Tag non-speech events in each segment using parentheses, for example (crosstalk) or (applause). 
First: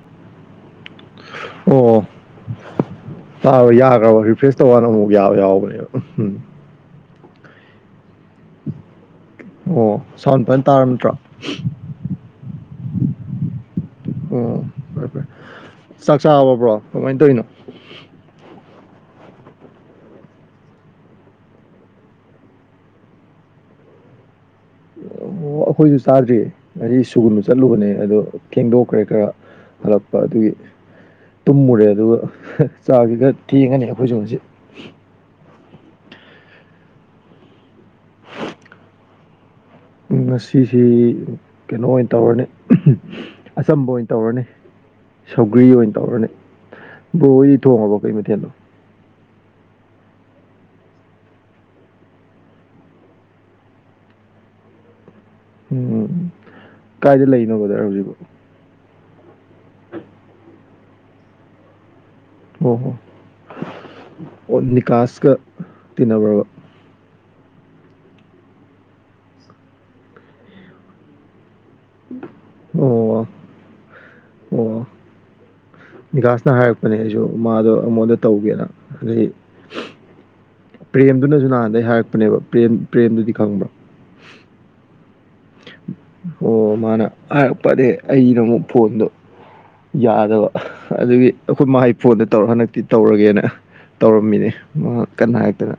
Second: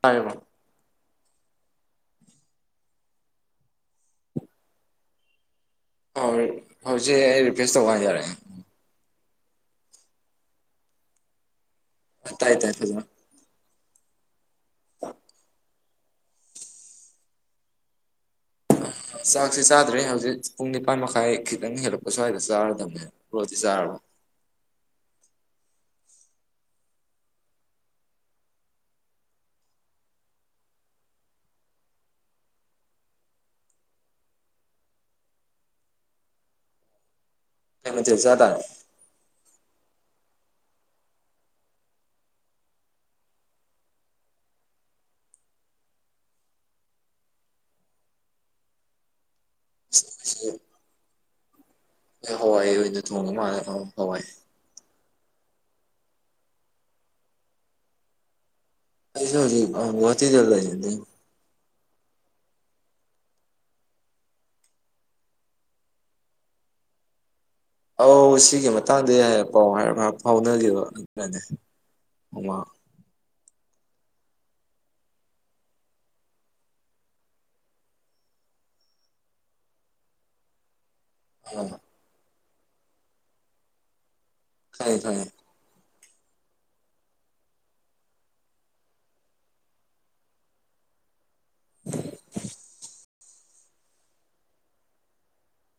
ꯇꯥꯏꯕ ꯑꯣ ꯇꯥꯕ ꯌꯥꯈ꯭ꯔꯕ ꯔꯤꯐ꯭ꯔꯦꯁ ꯇꯧꯀꯅ ꯑꯃꯨꯛ ꯌꯥꯕ ꯌꯥꯎꯕꯅꯦꯕ ꯎꯝ ꯍꯧꯖꯤꯛ ꯑꯩ ꯔꯤꯀ꯭ꯋꯦꯁ ꯇꯧꯕ ꯍꯥꯏꯖꯔꯛꯑꯦ ꯑꯣ ꯁ ꯐꯅ ꯇꯥꯔꯕꯝ ꯅꯠꯇ꯭ꯔꯣ ꯑ ꯇꯥꯏ ꯇꯥꯏꯂ ꯑꯣ ꯐꯔꯦ ꯐꯔꯦ ꯆꯥꯛ ꯆꯥꯕꯕ꯭ꯔꯣ ꯀꯃꯥꯏꯅ ꯇꯧꯔꯤꯅꯣ ꯑ ꯆꯥꯛꯁꯤꯦ ꯆꯥꯗ꯭ꯔꯦ ꯍꯧꯖꯤꯛ ꯄꯨꯡ ꯅꯤꯄꯥꯟ ꯃꯈꯥꯏ ꯈꯤꯇꯪ ꯍꯦꯜꯂꯛꯄ ꯁ꯭ꯋꯥꯏꯗ ꯆꯥꯔꯗꯝꯕꯅꯦ ꯄꯣꯠꯁꯤ ꯆꯥꯔꯕꯣ (unintelligible) ꯑꯣ ꯑꯩꯈꯣꯏꯁꯨ ꯆꯥꯗ꯭ꯔꯤꯌꯦ ꯑꯩ ꯁꯨꯒꯨꯟꯕ ꯆꯠꯂꯨꯕꯅꯦ ꯑꯗꯣ ꯊꯦꯡꯗꯣꯛꯈ꯭ꯔꯦ ꯈꯔ ꯍꯥꯂꯛꯞꯄ ꯑꯗꯨꯒꯤ ꯇꯨꯝꯃꯨꯔꯦ ꯑꯗꯨꯒ ꯆꯥꯁꯤꯒ ꯊꯦꯡꯉꯅꯤ ꯑꯩꯈꯣꯏꯁꯨ ꯍꯧꯁꯤ ꯀꯩꯅ ꯆꯦ ꯆꯦ ꯇꯔꯦ ꯉꯁꯤꯁꯤ ꯀꯩꯅꯣ ꯑꯣꯏꯅ ꯇꯧꯔꯅꯤ ꯑꯆꯝꯕ ꯑꯣꯏꯅ ꯇꯧꯔꯅꯤ ꯁꯧꯒ꯭ꯔꯤ ꯑꯣꯏꯅ ꯇꯧꯔꯅꯤ ꯕꯣꯏꯗꯤ ꯊꯣꯡꯉꯕꯣ ꯀꯩ ꯃꯊꯦꯜꯗꯣ ꯎꯝ ꯍꯣꯏꯋꯥꯏ ꯑꯩ ꯑꯣꯏꯅ ꯊꯣꯡꯉ ꯃꯥꯜꯂꯦ ꯍꯣꯏꯋꯥꯣꯏ ꯎꯝ ꯀꯥꯏꯗ ꯂꯩꯅꯣ ꯗꯔ ꯍꯧꯖꯤꯛꯐꯥꯎ ꯁꯨ ꯍꯧꯖꯤ ꯋꯥꯤ ꯆꯦꯜꯗꯥ ꯑꯣꯣ ꯍꯣ ꯑꯣ ꯅꯤꯀꯥꯁꯀ ꯇꯤꯟꯅꯕ꯭ꯔꯕ ꯑꯧ ꯁꯤꯒꯤ ꯃꯇꯥꯡꯗ ꯍꯥꯏꯦ ꯄꯥꯎ ꯍꯥꯏꯔ ꯐꯥꯎꯅꯈꯤꯕ ꯑꯗꯨꯅꯦ ꯑꯣ ꯑꯣ ꯕꯤꯀꯥꯁꯅ ꯍꯥꯏꯔꯛꯄꯅꯦ ꯑꯩꯁꯨ ꯃꯥꯗꯣ ꯑꯩꯉꯣꯟꯗ ꯇꯧꯒꯦꯅ ꯑꯗꯗꯒꯤ (unintelligible) ꯄ꯭ꯔꯦꯝꯗꯨꯅꯁꯨ ꯑ ꯅꯍꯥꯟꯗꯒꯤꯩ ꯍꯥꯏꯔꯛꯄꯅꯦꯕ ꯄ꯭ꯔꯦꯝ ꯄ꯭ꯔꯦꯝꯗꯨꯗꯤ ꯈꯪꯕ꯭ꯔ ꯇꯦ ꯑꯣ ꯃꯥꯅ ꯍꯥꯏꯔꯛꯄꯅꯦ ꯑꯩꯅ ꯑꯃꯨꯛ ꯐꯣꯟꯗꯣ ꯌꯥꯗꯕ ꯑꯗꯨꯒꯤ ꯑꯩꯈꯣꯏ ꯃꯍꯩ ꯐꯣꯟꯗ ꯇꯧꯔ ꯍꯟꯗꯛꯇꯤ ꯇꯧꯔꯒꯦꯅ ꯇꯧꯔꯝꯃꯤꯅꯦ ꯀꯟꯅ ꯍꯥꯏꯇꯅ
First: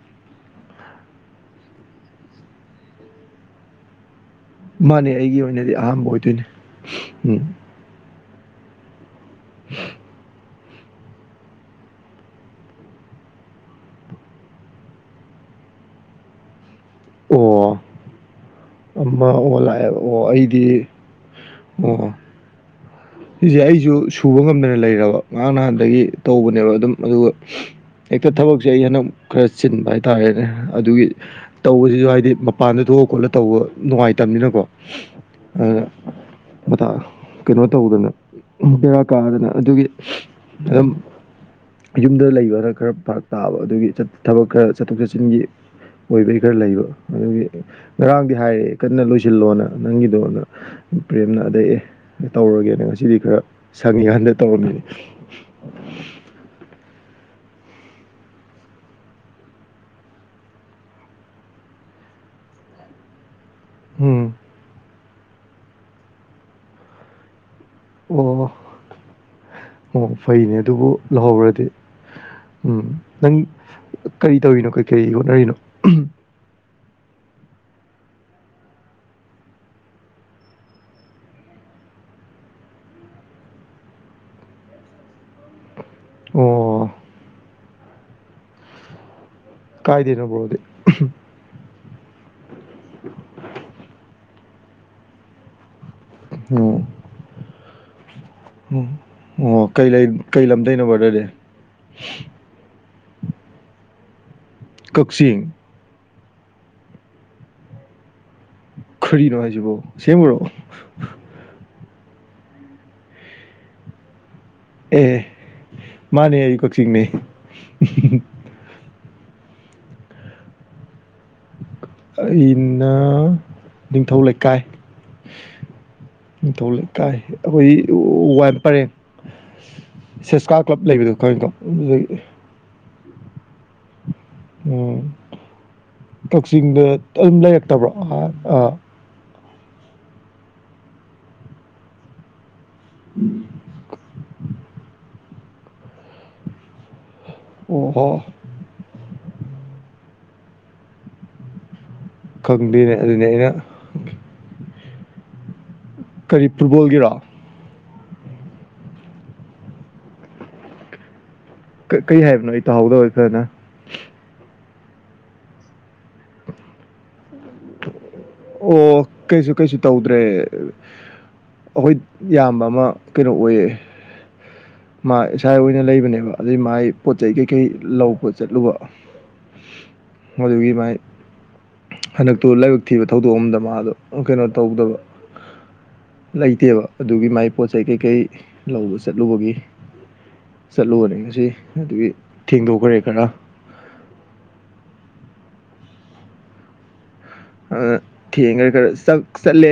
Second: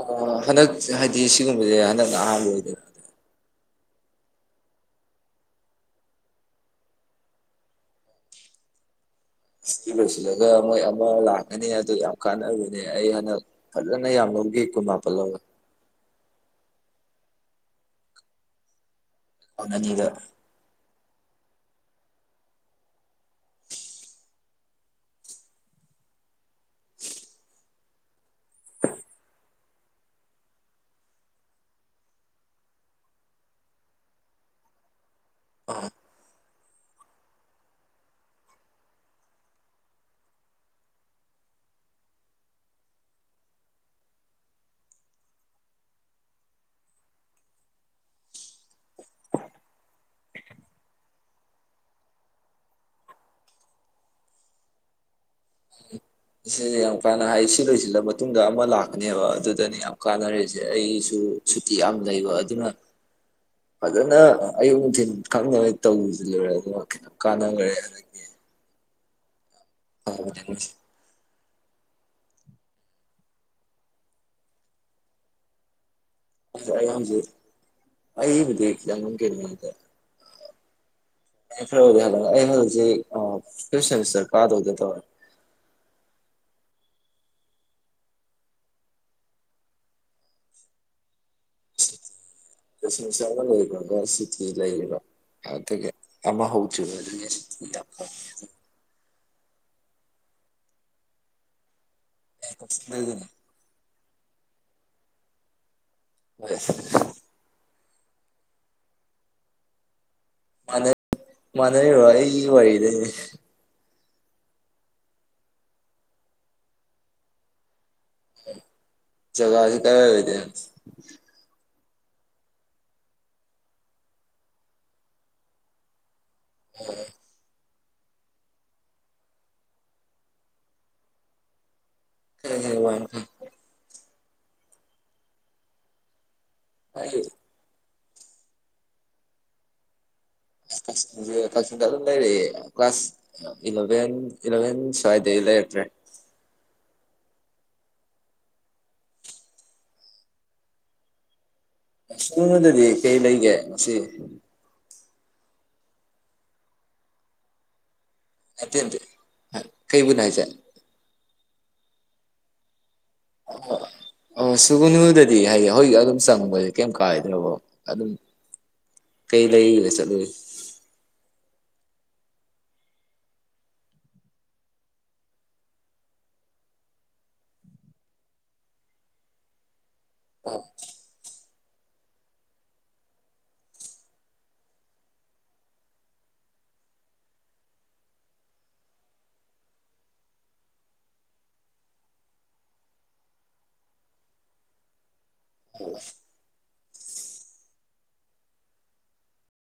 ꯑ ꯍꯟꯗꯛ ꯍꯥꯏꯗꯤ ꯁꯤꯒꯨꯝꯕꯁꯦ ꯍꯟꯗꯛꯅ ꯑꯍꯥꯟꯕ ꯑꯣꯏꯗꯣꯏ ꯃꯥꯅꯦ ꯑꯩꯒꯤ ꯑꯣꯏꯅꯗꯤ ꯑꯍꯥꯟꯕ ꯑꯣꯏꯗꯣꯏꯅꯦ ꯎꯝ ꯤꯁꯤ ꯃꯣꯏ ꯑꯃ ꯂꯥꯛꯀꯅꯤ ꯑꯗꯨ ꯌꯥꯝ ꯀꯥꯟꯅꯕꯅꯦ ꯑꯩ ꯍꯟꯗꯛ ꯐꯖꯅ ꯌꯥꯝ ꯂꯧꯈꯤ ꯀꯨꯟ ꯃꯥꯄꯜ ꯂꯧꯔ ꯑꯣ ꯑꯃ ꯑꯣ ꯄꯥꯎꯟ ꯂꯥꯛꯑꯦꯕ ꯑꯅꯤꯗ ꯑꯣ ꯑꯩꯗꯤ ꯑꯣ ꯁꯤꯁꯦ ꯑꯩꯁꯨ ꯁꯨꯕ ꯉꯝꯗꯅ ꯂꯩꯔꯕ ꯉꯍꯥꯡ ꯅꯍꯥꯟꯗꯒꯤ ꯇꯧꯕꯅꯦꯕ ꯑꯗꯨꯝ ꯑꯗꯨꯒ ꯍꯦꯛꯇ ꯊꯕꯛꯁꯦ ꯑꯩ ꯍꯟꯗꯛ ꯈꯔ ꯆꯤꯟꯕ ꯍꯥꯏꯇꯥꯔꯦꯅꯦ ꯑꯗꯨꯒꯤ ꯇꯧꯕꯁꯤꯁꯨ ꯍꯥꯏꯗꯤ ꯃꯄꯥꯟꯗ ꯂ ꯈꯣꯠꯂ ꯇꯧꯕ ꯅꯨꯡꯉꯥꯏꯇꯕꯅꯤꯅꯀꯣ ꯑꯗꯨꯅ ꯀꯩꯅꯣ ꯇꯧꯗꯅ ꯄꯦꯔꯥ ꯀꯥꯗꯅ ꯑꯗꯨꯒꯤ ꯑꯗꯨꯝ ꯌꯨꯝꯗ ꯂꯩꯕꯅ ꯈꯔ ꯐꯔꯛ ꯇꯥꯕ ꯑꯗꯨꯒꯤ ꯊꯕꯛ ꯈꯔ ꯆꯠꯊꯣꯛ ꯆꯠꯁꯤꯟꯒꯤ ꯑꯣꯏꯕꯩ ꯈꯔ ꯂꯩꯕ ꯑꯗꯨꯒꯤ ꯉꯔꯥꯡꯗꯤ ꯍꯥꯏꯔꯑꯦ ꯀꯟꯅ ꯂꯣꯏꯁꯤꯜꯂꯣꯅ ꯅꯪꯒꯤꯗꯣ ꯄ꯭ꯔꯦꯝꯅ ꯑꯗꯩꯑ ꯇꯧꯔꯒꯦꯅ ꯉꯁꯤꯗꯤ ꯈꯔ ꯁꯪꯉꯦꯀꯟꯗ ꯇꯧꯔꯝꯃꯤꯅꯤ ꯁꯤꯁ ꯌꯥꯝ ꯀꯥꯟꯅ ꯍꯥꯏ ꯁꯤ ꯂꯣꯏꯁꯤꯜꯂ ꯃꯇꯨꯡꯗ ꯑꯃ ꯂꯥꯛꯀꯅꯦꯕ ꯑꯗꯨꯗꯅꯤ ꯌꯥꯝ ꯀꯥꯟꯅꯔꯦꯁꯦ ꯑꯩꯁꯨ ꯑꯗꯨ ꯁꯨꯇꯤ ꯌꯥꯝ ꯂꯩꯕ ꯑꯗꯨꯅ ꯐꯖꯅ ꯎꯝ ꯑꯌꯨꯛ ꯅꯨꯡꯊꯤꯤꯟ ꯈꯪꯅꯕꯩ ꯇꯧꯁꯤ ꯂꯣꯏꯔꯦ ꯑꯗꯨꯒ ꯈꯤꯇꯪ ꯀꯥꯟꯅꯈ꯭ꯔꯦ ꯑꯗꯒꯤ ꯑꯣ ꯑꯣ ꯐꯕꯅꯦ ꯐꯩꯅꯦ ꯃꯣꯏꯁꯦ ꯑꯗꯨꯕꯨ ꯂꯧꯍꯧꯔꯗꯤ ꯎꯝ ꯅꯪ ꯀꯔꯤ ꯇꯧꯔꯤꯅꯣ ꯀꯩ ꯀꯔꯤ ꯍꯣꯠꯅꯔꯤꯅꯣ ꯑꯗ ꯑꯩꯌꯥꯝꯁ ꯑꯩꯕꯨꯗꯤ ꯈꯤꯇꯪ ꯉꯝ ꯀꯩꯅꯣꯉꯗ ꯐꯔꯂ ꯍ ꯇꯁꯟ ꯀꯥꯗꯗ ꯇ ꯑꯣ ꯀꯥꯏꯗꯅꯕꯣꯗꯤ ꯀꯁꯤꯡ ꯁꯔꯅ ꯂꯩꯕ꯭ꯔꯒ ꯁꯤꯇꯤ ꯂꯩ꯭ꯔꯣ ꯌꯥ ꯀꯃ ꯍꯧꯆ ꯑꯣ ꯎꯝ ꯑꯣ ꯀꯩ ꯀꯩ ꯂꯝꯗꯣꯏꯩꯅꯣꯕꯗꯗꯤ ꯂꯩꯗꯅ ꯀꯛꯆꯤꯡ ꯍꯣꯏ ꯈꯔꯤ ꯅꯣꯏꯖꯕꯨ ꯃꯅ ꯃꯅꯔꯤꯔꯣ ꯑꯩ ꯋꯥꯔꯤꯗ ꯑꯦ ꯃꯥꯅꯦ ꯑꯩ ꯀꯛꯆꯤꯡꯅꯦ ꯆꯒꯁꯤ ꯀ ꯑꯣꯏꯗ ꯑꯩꯅ ꯅꯤꯡꯊꯧ ꯂꯩꯀꯥꯏ ꯊꯣꯛꯧꯂ ꯀꯥꯏ ꯑꯩꯈꯣꯏ ꯋꯥ ꯄꯔꯦ ꯁꯦꯁꯀꯥ ꯀ꯭ꯂꯕ ꯂꯩꯕꯗꯣ ꯀꯣ ꯇꯣ ꯀ ꯋꯥꯏ (inaudible) ꯎꯝ ꯀꯛꯆꯤꯡꯗ ꯑꯩ ꯑꯗꯨꯝ ꯂꯩꯔꯛꯇꯕ꯭ꯔꯣ ꯑ ꯛꯆꯁꯦ ꯀꯛꯆꯤꯡꯗ ꯑꯗꯨꯝ ꯂꯩꯔꯦ ꯀ꯭ꯂꯥꯁ ꯏꯂꯚꯦꯟ ꯏꯂꯚꯦꯟ ꯁ꯭ꯋꯥꯏ ꯁꯨꯋꯥꯏ ꯗꯩꯩ ꯂꯩꯔꯛꯇ꯭ꯔꯦ ꯎꯍꯣ ꯑꯁ ꯇꯨꯅꯗꯗꯤ ꯈꯪꯗꯦꯅꯦ ꯀꯩ ꯑꯗꯨꯅꯦ ꯑꯩꯅ ꯂꯩꯒꯦ ꯁꯤ ꯀꯔꯤ ꯐꯨꯠꯕꯣꯜꯒꯤꯔꯣ ꯅꯠꯇ ꯅ ꯀꯩꯕꯨꯅꯥꯏ ꯆꯦ ꯀꯔꯤ ꯍꯥꯏꯕꯅꯣ ꯑꯩ ꯇꯥꯍꯧꯗꯕꯣꯏ ꯐꯖꯅ ꯑꯣ ꯁꯨꯒꯨꯅꯨꯗꯗꯤ ꯍꯥꯏꯌꯦꯗꯤ ꯍꯧꯖꯤꯛ ꯑꯗꯨꯝ ꯆꯪꯕꯁꯦ ꯀꯩꯝ ꯀꯥꯏꯗ꯭ꯔꯕꯣ ꯑꯗꯨꯝ ꯑꯣ ꯀꯩ ꯀꯩꯁꯨ ꯀꯩꯁꯨ ꯂꯩꯔꯤꯒꯦ ꯇꯧꯗ꯭ꯔꯦ ꯆꯠꯂꯨꯏ ꯑꯩꯈꯣꯏ ꯌꯥꯝꯕ ꯑꯃ ꯀꯩꯅꯣ ꯑꯣꯏꯌꯦ ꯃꯥ ꯏꯁꯥ ꯑꯣꯏꯅ ꯂꯩꯕꯅꯦꯕ ꯑꯗꯨꯏ ꯃꯥꯒꯤ ꯄꯣꯠ ꯆꯩ ꯀꯩꯀꯩ ꯂꯧꯕ ꯆꯠꯂꯨꯕ (unintelligible) (inaudible) ꯃꯣꯏꯗꯨꯒꯤ ꯃꯥꯏ ꯍꯟꯗꯛꯇꯨ ꯂꯥꯏꯕꯛ ꯊꯤꯕ ꯊꯧꯗꯣꯛ ꯑꯝꯗ ꯃꯥꯗꯣ ꯀꯩꯅꯣ ꯇꯧꯗꯕ ꯂꯩꯇꯦꯕ ꯑꯗꯨꯒꯤ ꯃꯥꯏ ꯄꯣꯠ ꯆꯩ ꯀꯩꯀꯩ ꯂꯧꯕ ꯆꯠꯂꯨꯕꯒꯤ ꯆꯠꯂꯨꯕꯅꯦ ꯉꯁꯤ ꯑꯗꯨꯒꯤ ꯊꯦꯡꯗꯣꯛꯈ꯭ꯔꯦ ꯈꯔ (unintelligible) (inaudible) ꯑ ꯊ ꯈꯔ (inaudible)